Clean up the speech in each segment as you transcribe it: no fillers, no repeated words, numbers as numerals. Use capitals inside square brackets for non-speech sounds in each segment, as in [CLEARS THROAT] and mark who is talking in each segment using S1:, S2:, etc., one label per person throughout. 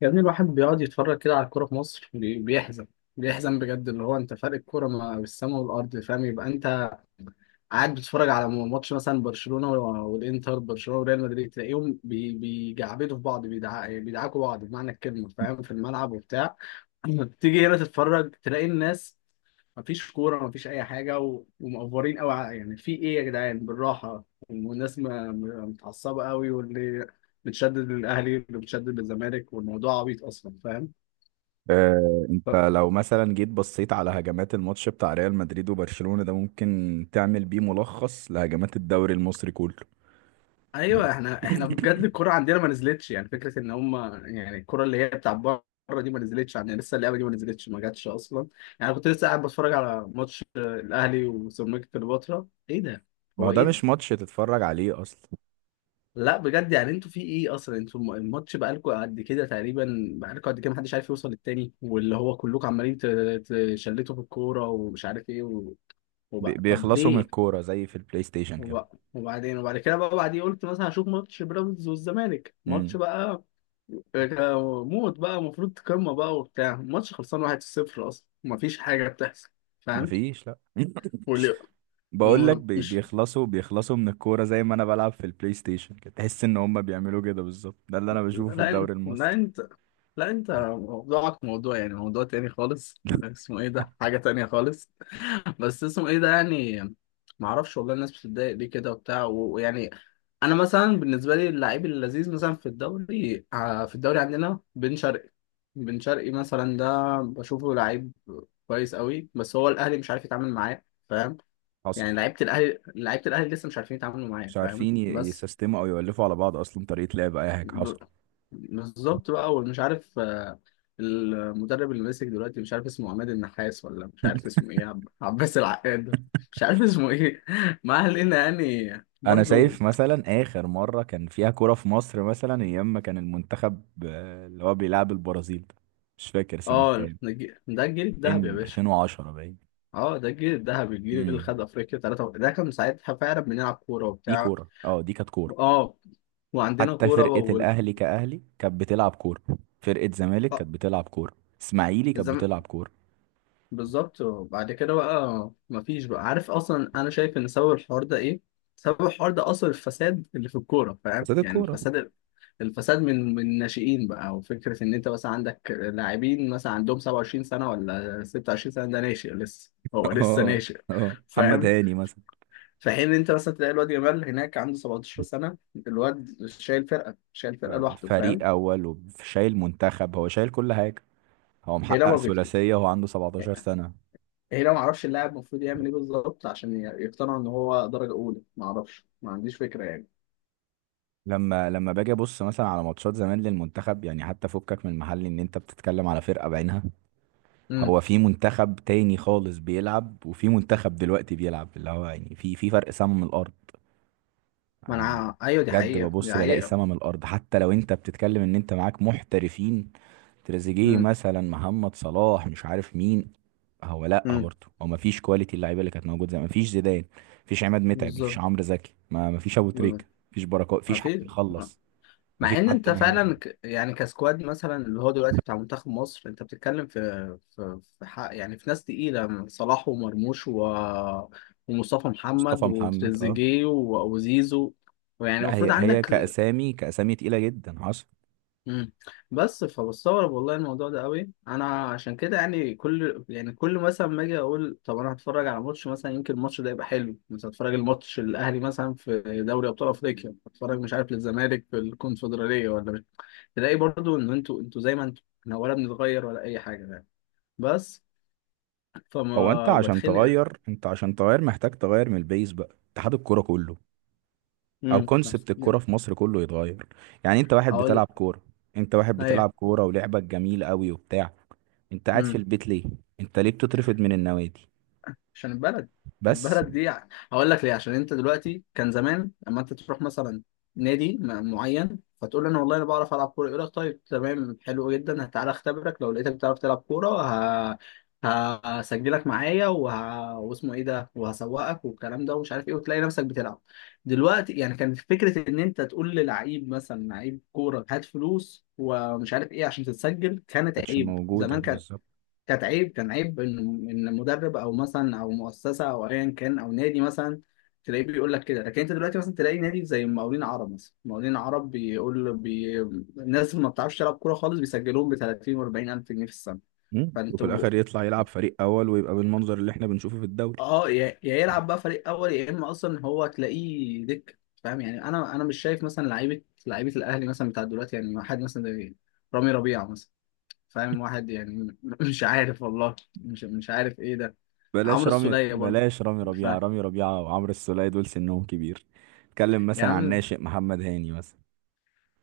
S1: يا ابني، الواحد بيقعد يتفرج كده على الكورة في مصر، بيحزن بجد. اللي هو انت فرق الكورة ما بالسما والأرض، فاهم؟ يبقى انت قاعد بتتفرج على ماتش مثلا برشلونة والإنتر، برشلونة وريال مدريد، تلاقيهم بيجعبدوا في بعض، بيدعكوا بعض بمعنى الكلمة، فاهم، في الملعب وبتاع. [CLEARS THROAT] [LAUGHS] تيجي هنا تتفرج تلاقي الناس مفيش كورة مفيش أي حاجة ومقفورين أوي، يعني في إيه يا جدعان؟ بالراحة. والناس متعصبة أوي، واللي متشدد للأهلي واللي متشدد للزمالك، والموضوع عبيط أصلا، فاهم؟
S2: آه، انت
S1: ف...
S2: لو مثلا جيت بصيت على هجمات الماتش بتاع ريال مدريد وبرشلونة ده، ممكن تعمل بيه ملخص لهجمات الدوري المصري كله.
S1: أيوه، إحنا بجد الكورة عندنا ما نزلتش، يعني فكرة إن هما، يعني الكورة اللي هي بتاع بره دي ما نزلتش عندنا لسه، اللعبة دي ما نزلتش، ما جاتش أصلا. يعني كنت لسه قاعد بتفرج على ماتش الأهلي وسيراميكا كليوباترا، إيه ده؟
S2: ما هو
S1: هو
S2: ده
S1: إيه
S2: مش
S1: ده؟
S2: ماتش تتفرج عليه اصلا.
S1: لا بجد يعني انتوا في ايه اصلا؟ انتوا الماتش بقالكوا قد كده تقريبا، بقالكوا قد كده محدش عارف يوصل للتاني، واللي هو كلكم عمالين تشلتوا في الكوره، ومش عارف ايه وبقى طب
S2: بيخلصوا من
S1: ليه؟
S2: الكورة زي في البلاي ستيشن كده.
S1: وبقى وبعدين، وبعد كده بقى بعدين قلت مثلا هشوف ماتش بيراميدز والزمالك، ماتش
S2: امم.
S1: بقى موت بقى، المفروض قمه بقى وبتاع، الماتش خلصان 1-0 اصلا، مفيش حاجه بتحصل، فاهم.
S2: مفيش، لا.
S1: واللي
S2: بقول لك، بي-
S1: ومش
S2: بيخلصوا بيخلصوا من الكورة زي ما انا بلعب في البلاي ستيشن كده. تحس ان هم بيعملوا كده بالظبط، ده اللي انا بشوفه في
S1: لا إن-
S2: الدوري
S1: لا
S2: المصري.
S1: انت لا انت موضوعك موضوع، يعني موضوع تاني خالص. [LAUGHS]
S2: [LAUGHS]
S1: اسمه ايه ده؟ حاجة تانية خالص. [LAUGHS] بس اسمه ايه ده يعني؟ معرفش والله، الناس بتتضايق ليه كده وبتاع، ويعني انا مثلا بالنسبة لي اللعيب اللذيذ مثلا في الدوري، في الدوري عندنا بن شرقي. بن شرقي مثلا ده بشوفه لعيب كويس قوي، بس هو الاهلي مش عارف يتعامل معاه، فاهم؟
S2: حصل.
S1: يعني لعيبة الاهلي لسه مش عارفين يتعاملوا معاه،
S2: مش
S1: فاهم؟
S2: عارفين
S1: بس
S2: يسيستموا او يولفوا على بعض، اصلا طريقة لعب اي حاجة. حصل.
S1: ب- بالظبط بقى، ومش عارف المدرب اللي ماسك دلوقتي مش عارف اسمه عماد النحاس، ولا مش عارف اسمه ايه، عباس العقاد، مش عارف اسمه ايه. [LAUGHS] ما علينا يعني،
S2: انا
S1: برضو.
S2: شايف مثلا اخر مره كان فيها كوره في مصر، مثلا ايام ما كان المنتخب اللي هو بيلعب البرازيل ده. مش فاكر سنه
S1: اه،
S2: كام،
S1: ده الجيل الذهبي يا
S2: 2000،
S1: باشا.
S2: 2010 باين.
S1: اه، ده الجيل الذهبي، الجيل اللي
S2: امم.
S1: خد افريقيا ثلاثة، ده كان ساعتها فعلا بنلعب كورة
S2: دي
S1: وبتاع.
S2: كوره، اه، دي كانت كوره.
S1: اه، وعندنا
S2: حتى
S1: كورة
S2: فرقه الاهلي كاهلي كانت بتلعب كوره، فرقه زمالك
S1: آه،
S2: كانت بتلعب كوره، اسماعيلي كانت
S1: الزمالك.
S2: بتلعب كوره.
S1: بالظبط. وبعد كده بقى مفيش بقى، عارف اصلا انا شايف ان سبب الحوار ده ايه؟ سبب الحوار ده اصل الفساد اللي في الكوره،
S2: بس
S1: فاهم؟
S2: دي
S1: يعني
S2: الكوره. [LAUGHS]
S1: الفساد، الفساد من الناشئين بقى، وفكره ان انت مثلا عندك لاعبين مثلا عندهم 27 سنه ولا 26 سنه، ده ناشئ لسه، هو لسه
S2: اه،
S1: ناشئ،
S2: اه، محمد
S1: فاهم.
S2: هاني مثلا.
S1: في حين ان انت مثلا تلاقي الواد جمال هناك عنده 17 سنه، الواد شايل فرقه
S2: آه،
S1: لوحده، فاهم.
S2: فريق اول وشايل منتخب، هو شايل كل حاجه. هو
S1: هنا
S2: محقق
S1: ما بيكتب.
S2: ثلاثيه وهو عنده 17 سنه.
S1: هي لو ما اعرفش اللاعب المفروض يعمل ايه بالظبط عشان يقتنع ان هو درجه اولى، ما اعرفش، ما عنديش فكره يعني.
S2: لما باجي ابص مثلا على ماتشات زمان للمنتخب، يعني حتى فكك من المحل ان انت بتتكلم على فرقة بعينها.
S1: امم
S2: هو في منتخب تاني خالص بيلعب، وفي منتخب دلوقتي بيلعب، اللي هو يعني في فرق سما من الارض.
S1: ما انا،
S2: انا
S1: ايوه، دي
S2: بجد
S1: حقيقه، دي
S2: ببص بلاقي
S1: حقيقه.
S2: سما من الارض، حتى لو انت بتتكلم ان انت معاك محترفين. تريزيجيه
S1: امم
S2: مثلا، محمد صلاح، مش عارف مين. هو، لا
S1: امم
S2: برضه، هو مفيش كواليتي اللعيبه اللي كانت موجوده زمان. مفيش زيدان، مفيش عماد متعب، مفيش
S1: بالظبط
S2: عمرو زكي، ما مفيش ابو
S1: بالظبط.
S2: تريكه. مفيش بركات،
S1: ما
S2: مفيش حد
S1: في.
S2: يخلص.
S1: مع
S2: مفيش
S1: ان
S2: حد
S1: انت
S2: مهاري.
S1: فعلا يعني كسكواد مثلا اللي هو دلوقتي بتاع منتخب مصر، انت بتتكلم في، في حق. يعني في ناس تقيله: صلاح، ومرموش، ومصطفى
S2: مصطفى
S1: محمد،
S2: محمد، اه.
S1: وتريزيجيه، وزيزو، ويعني
S2: لا،
S1: المفروض
S2: هي هي
S1: عندك.
S2: كأسامي، كأسامي تقيلة جدا. حصل.
S1: مم. بس فبستغرب والله الموضوع ده قوي انا، عشان كده يعني كل، يعني كل مثلا ما اجي اقول طب انا هتفرج على ماتش، مثلا يمكن الماتش ده يبقى حلو، مثلا هتفرج الماتش الاهلي مثلا في دوري ابطال افريقيا، هتفرج مش عارف للزمالك في الكونفدراليه ولا مش، تلاقي برضو ان انتوا زي ما انتوا، احنا ولا بنتغير ولا اي حاجه يعني، بس
S2: هو انت
S1: فما
S2: عشان
S1: بتخنق.
S2: تغير انت عشان تغير محتاج تغير من البيز بقى، اتحاد الكورة كله، او كونسبت الكورة
S1: امم
S2: في مصر كله يتغير. يعني انت واحد
S1: هقول
S2: بتلعب كورة، انت واحد بتلعب
S1: ايه؟
S2: كورة ولعبك جميل قوي وبتاع، انت قاعد في البيت ليه؟ انت ليه بتترفض من النوادي؟
S1: عشان البلد
S2: بس ما
S1: البلد دي يعني هقول لك ليه. عشان انت دلوقتي، كان زمان لما انت تروح مثلا نادي معين فتقول له انا والله انا بعرف العب كوره، يقول لك طيب تمام حلو جدا، تعالى اختبرك، لو لقيتك بتعرف تلعب كوره ه... هسجلك معايا واسمه ايه ده، وهسوقك والكلام ده ومش عارف ايه، وتلاقي نفسك بتلعب. دلوقتي يعني كان فكره ان انت تقول للعيب مثلا، لعيب كوره، هات فلوس ومش عارف ايه عشان تتسجل، كانت
S2: كانتش
S1: عيب
S2: موجودة
S1: زمان. كانت
S2: بالظبط.
S1: كانت عيب، كان عيب ان مدرب او مثلا، او مؤسسه، او ايا كان، او نادي مثلا، تلاقيه بيقول لك كده. لكن انت دلوقتي مثلا تلاقي نادي زي مقاولين عرب، مثلا مقاولين عرب بيقول الناس ما بتعرفش تلعب كوره خالص، بيسجلوهم ب 30 و40 الف جنيه في السنه.
S2: وفي
S1: فانتوا
S2: الاخر يطلع يلعب فريق اول ويبقى بالمنظر اللي احنا بنشوفه في الدوري.
S1: اه، يا يلعب بقى فريق اول، يا اما اصلا هو تلاقيه دك، فاهم؟ يعني انا مش شايف مثلا لعيبه الاهلي مثلا بتاع دلوقتي، يعني حد مثلا زي رامي ربيعه مثلا. فاهم، واحد يعني. [LAUGHS] مش عارف والله، مش عارف ايه ده. عمرو السولية برضو.
S2: بلاش رامي
S1: ف
S2: ربيعة. رامي ربيعة وعمرو السولية دول سنهم كبير. اتكلم
S1: يا
S2: مثلا عن
S1: عم،
S2: ناشئ، محمد هاني مثلا.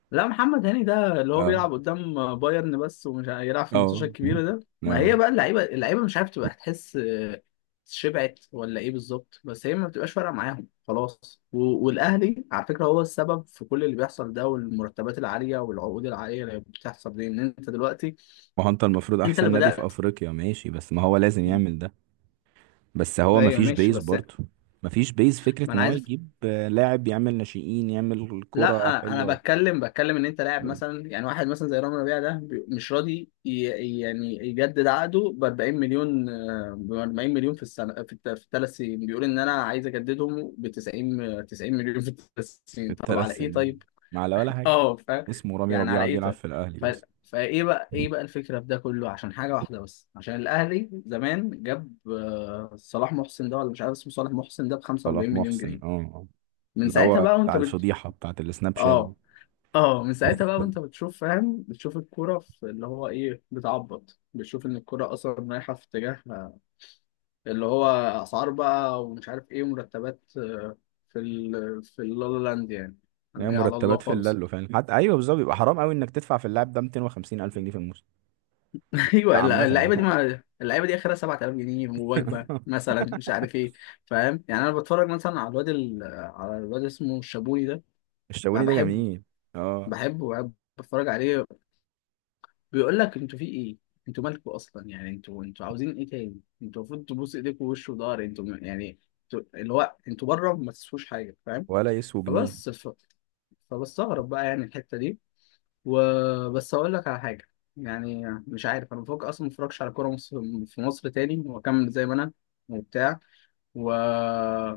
S1: لا، محمد هاني ده اللي هو
S2: اه،
S1: بيلعب قدام بايرن بس، ومش عارف يلعب في الماتشات
S2: اه،
S1: الكبيرة ده. ما
S2: اه.
S1: هي بقى اللعيبة مش عارف تبقى تحس شبعت ولا ايه بالظبط؟ بس هي ما بتبقاش فارقة معاهم خلاص، والأهلي على فكرة هو السبب في كل اللي بيحصل ده، والمرتبات العالية والعقود العالية اللي بتحصل دي، ان انت دلوقتي
S2: ما هو انت المفروض
S1: انت
S2: احسن
S1: اللي
S2: نادي في
S1: بدأت.
S2: افريقيا، ماشي، بس ما هو لازم يعمل ده. بس هو ما
S1: ايوه،
S2: فيش
S1: ماشي،
S2: بيز
S1: بس
S2: برضه. ما فيش بيز، فكرة
S1: ما
S2: ان
S1: انا
S2: هو
S1: عايز،
S2: يجيب لاعب، يعمل ناشئين، يعمل كرة
S1: لا انا
S2: حلوة.
S1: بتكلم ان انت لاعب مثلا يعني، واحد مثلا زي رامي ربيعه ده مش راضي يعني يجدد عقده ب 40 مليون، ب 40 مليون في السنه في في الثلاث سنين، بيقول ان انا عايز اجددهم ب 90 90 مليون في الثلاث
S2: في
S1: سنين. طب على
S2: الثلاث
S1: ايه
S2: سنين
S1: طيب؟
S2: ما على ولا حاجة.
S1: اه، فاهم.
S2: اسمه رامي
S1: يعني على
S2: ربيعة
S1: ايه
S2: بيلعب
S1: طيب؟
S2: في الاهلي
S1: ف
S2: بس.
S1: فايه بقى، ايه بقى الفكره في ده كله؟ عشان حاجه واحده بس، عشان الاهلي زمان جاب صلاح محسن ده، ولا مش عارف اسمه، صلاح محسن ده ب
S2: صلاح
S1: 45 مليون
S2: محسن، اه،
S1: جنيه.
S2: آه.
S1: من
S2: اللي
S1: ساعتها
S2: هو
S1: بقى وانت
S2: بتاع
S1: بت
S2: الفضيحة بتاعت السناب شات دي.
S1: اه اه من ساعتها بقى
S2: [LAUGHS]
S1: وانت بتشوف، فاهم، بتشوف الكوره في اللي هو ايه بتعبط، بتشوف ان الكوره اصلا رايحه في اتجاه اللي هو اسعار بقى ومش عارف ايه، ومرتبات في اللالا لاند يعني،
S2: يعني
S1: اللي هي على الله
S2: مرتبات في
S1: خالص.
S2: اللالو فعلا. حتى ايوه بالظبط، بيبقى حرام قوي انك تدفع في اللاعب ده 250 الف جنيه في الموسم.
S1: [LAUGHS]
S2: ده
S1: ايوه،
S2: عامه يعني.
S1: اللعيبه دي، ما اللعيبه دي اخرها 7000 جنيه ووجبه
S2: [LAUGHS]
S1: مثلا مش عارف ايه، فاهم يعني. انا بتفرج مثلا على الواد اسمه الشابوني ده. بقى
S2: الشاوني ده
S1: بحبه،
S2: جميل، اه.
S1: بحبه بحب بتفرج عليه. بيقول لك انتوا في ايه؟ انتوا مالكوا اصلا يعني؟ انتوا عاوزين ايه تاني؟ انتوا المفروض تبوس ايديكوا ووش وضهر، انتوا يعني اللي هو انتوا بره ما تسووش حاجه، فاهم.
S2: ولا يسوى جنيه.
S1: فبس فبستغرب بقى يعني الحته دي. وبس اقول لك على حاجه، يعني مش عارف، انا بفكر اصلا ما اتفرجش على كوره مصر، في مصر تاني، واكمل زي ما انا وبتاع، و...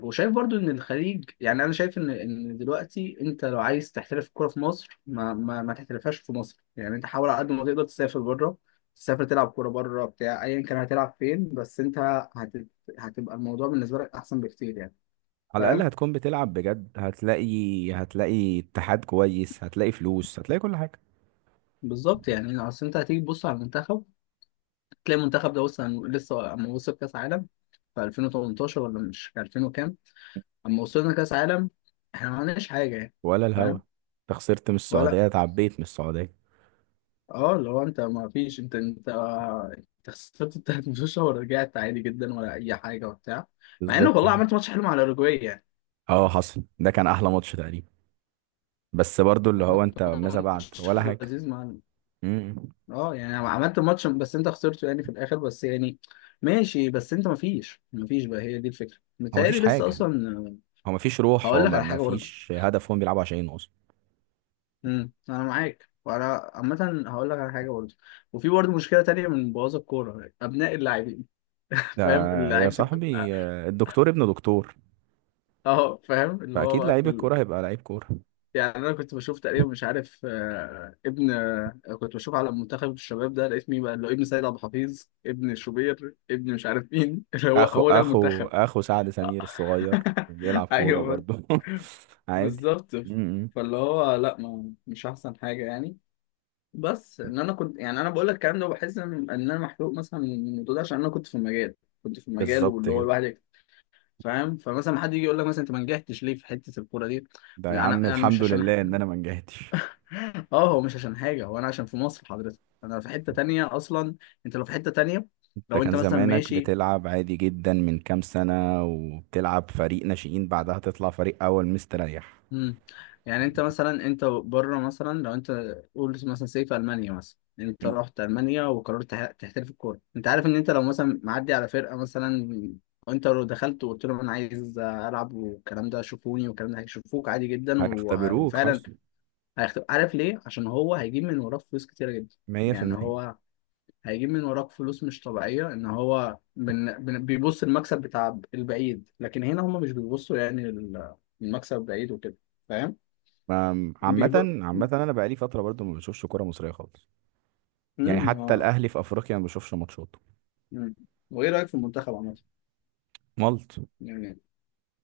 S1: وشايف برضو ان الخليج، يعني انا شايف ان دلوقتي انت لو عايز تحترف الكوره في مصر، ما ما تحترفهاش في مصر يعني، انت حاول على قد ما تقدر تسافر بره، تسافر تلعب كوره بره بتاع، ايا كان هتلعب فين. بس انت هت... هتبقى الموضوع بالنسبه لك احسن بكتير يعني،
S2: على الاقل
S1: فاهم.
S2: هتكون بتلعب بجد. هتلاقي اتحاد كويس، هتلاقي فلوس، هتلاقي كل حاجه.
S1: بالظبط يعني، اصل انت هتيجي تبص على المنتخب تلاقي المنتخب ده وصل، لسه اما وصل كاس عالم في 2018 ولا مش 2000 وكام، اما وصلنا كاس عالم احنا ما عملناش حاجه يعني،
S2: ولا الهوا،
S1: فاهم.
S2: انت خسرت من
S1: ولا،
S2: السعوديه، اتعبيت من السعوديه.
S1: اه، اللي هو انت ما فيش انت، انت خسرت التلات [LAUGHS] ماتشات ورجعت عادي جدا ولا اي حاجه وبتاع. مع انه
S2: بالظبط
S1: والله
S2: كده.
S1: عملت ماتش حلو مع الاوروجواي يعني،
S2: اه، حصل، ده كان احلى ماتش تقريبا. بس برضو اللي هو
S1: عملت
S2: انت ماذا بعد؟
S1: ماتش
S2: ولا حاجه.
S1: لذيذ مع،
S2: امم.
S1: اه يعني عملت ماتش، بس انت خسرته يعني في الاخر بس يعني، ماشي. بس انت ما فيش بقى، هي دي الفكره
S2: هو مفيش
S1: متهيألي لسه
S2: حاجه.
S1: اصلا.
S2: هو مفيش روح،
S1: هقول
S2: هو
S1: لك على حاجه برضه،
S2: مفيش هدف هم بيلعبوا عشانه اصلا.
S1: انا معاك، وانا عامه هقول لك على حاجه برضه، وفي برضه مشكله تانيه من بوظ الكوره: ابناء اللاعبين. [LAUGHS]
S2: ده
S1: فاهم
S2: يا
S1: لعيبه،
S2: صاحبي الدكتور ابن دكتور.
S1: اه فاهم اللي هو
S2: فاكيد
S1: بقى
S2: لعيب
S1: كل،
S2: الكوره هيبقى لعيب كوره.
S1: يعني انا كنت بشوف تقريبا، مش عارف آه، ابن آه، كنت بشوف على منتخب الشباب ده، لقيت مين بقى اللي هو؟ ابن سيد عبد الحفيظ، ابن شوبير، ابن مش عارف مين. [LAUGHS] اللي هو
S2: اخو
S1: هو ده
S2: اخو
S1: المنتخب.
S2: اخو سعد سمير الصغير بيلعب
S1: [LAUGHS]
S2: كوره
S1: ايوه
S2: برضه. [LAUGHS] عادي.
S1: بالظبط.
S2: م- م.
S1: فاللي هو لا، ما مش احسن حاجه يعني، بس ان انا كنت، يعني انا بقول لك الكلام ده وبحس إن انا محروق مثلا من الموضوع ده عشان انا كنت في المجال، كنت في المجال
S2: بالظبط
S1: واللي هو
S2: كده.
S1: الواحد، فاهم. فمثلا حد يجي يقول لك مثلا انت ما نجحتش ليه في حته الكوره دي؟
S2: ده يا
S1: انا
S2: عم
S1: انا مش
S2: الحمد
S1: عشان
S2: لله ان انا ما نجحتش.
S1: [LAUGHS] اه، هو مش عشان حاجه، هو انا عشان في مصر حضرتك، انا في حته تانية اصلا، انت لو في حته تانية،
S2: انت
S1: لو
S2: كان
S1: انت مثلا
S2: زمانك
S1: ماشي.
S2: بتلعب عادي جدا من كام سنه، وبتلعب فريق ناشئين، بعدها تطلع فريق اول مستريح.
S1: مم. يعني انت مثلا انت بره مثلا، لو انت قول مثلا سيف المانيا مثلا، انت
S2: م.
S1: رحت المانيا وقررت تحترف الكوره، انت عارف ان انت لو مثلا معدي على فرقه مثلا، وانت لو دخلت وقلت لهم انا عايز العب والكلام ده شوفوني والكلام ده، هيشوفوك عادي جدا،
S2: هيختبروك.
S1: وفعلا
S2: حصل.
S1: هيختفي. عارف ليه؟ عشان هو هيجيب من وراك فلوس كتيرة جدا يعني،
S2: 100%.
S1: هو هيجيب من وراك فلوس مش طبيعية، ان هو بيبص المكسب بتاع البعيد، لكن هنا هما مش بيبصوا يعني المكسب البعيد وكده، فاهم؟
S2: عامة،
S1: بيب...
S2: عامة انا بقالي فترة برضو ما بشوفش كورة مصرية خالص. يعني
S1: مم،
S2: حتى
S1: آه،
S2: الاهلي في افريقيا ما بشوفش ماتشاته.
S1: مم. وايه رأيك في المنتخب عامة؟
S2: مالط.
S1: يعني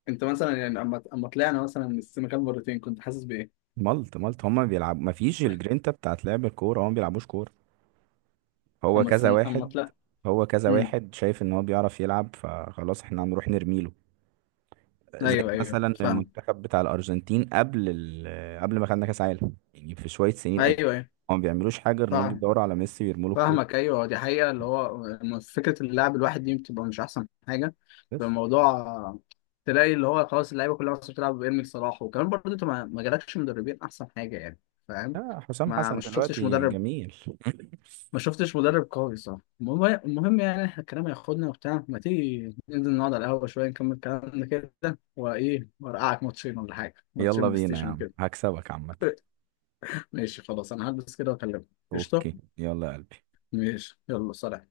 S1: انت مثلا يعني اما طلعنا مثلا من السنغال مرتين كنت حاسس بايه؟
S2: مالط مالط، هما بيلعبوا ما فيش الجرينتا بتاعت لعب الكوره، هما ما بيلعبوش كوره. هو
S1: اما
S2: كذا
S1: السن... اما
S2: واحد.
S1: طلع
S2: هو كذا
S1: مم.
S2: واحد شايف ان هو بيعرف يلعب، فخلاص احنا هنروح نرميله. زي
S1: ايوه ايوه
S2: مثلا
S1: فاهم،
S2: المنتخب بتاع الارجنتين قبل ما خدنا كاس عالم، يعني في شويه سنين قد.
S1: ايوه ايوه
S2: هما ما بيعملوش حاجه غير ان هما
S1: فاهم
S2: بيدوروا على ميسي ويرموا له
S1: فاهمك،
S2: الكوره.
S1: ايوه دي حقيقه، اللي هو فكره اللاعب الواحد دي بتبقى مش احسن حاجه، بيبقى
S2: بس.
S1: الموضوع تلاقي اللي هو خلاص اللعيبه كلها اصلا بتلعب بارمي صلاح. وكمان برضه انت ما جالكش مدربين احسن حاجه يعني، فاهم.
S2: آه، حسام
S1: ما
S2: حسن
S1: ما شفتش
S2: دلوقتي
S1: مدرب
S2: جميل.
S1: ما شفتش مدرب قوي، صح. المهم المهم يعني إحنا الكلام هياخدنا وبتاع، ما تيجي ننزل نقعد على القهوه شويه نكمل كلامنا كده وايه، وارقعك ماتشين ولا حاجه، ماتشين
S2: يلا
S1: بلاي
S2: بينا يا
S1: ستيشن
S2: عم،
S1: وكده.
S2: هكسبك عامه.
S1: [LAUGHS] ماشي خلاص، انا هلبس كده واكلمك. قشطه،
S2: اوكي، يلا يا قلبي.
S1: ماشي يلا سلام.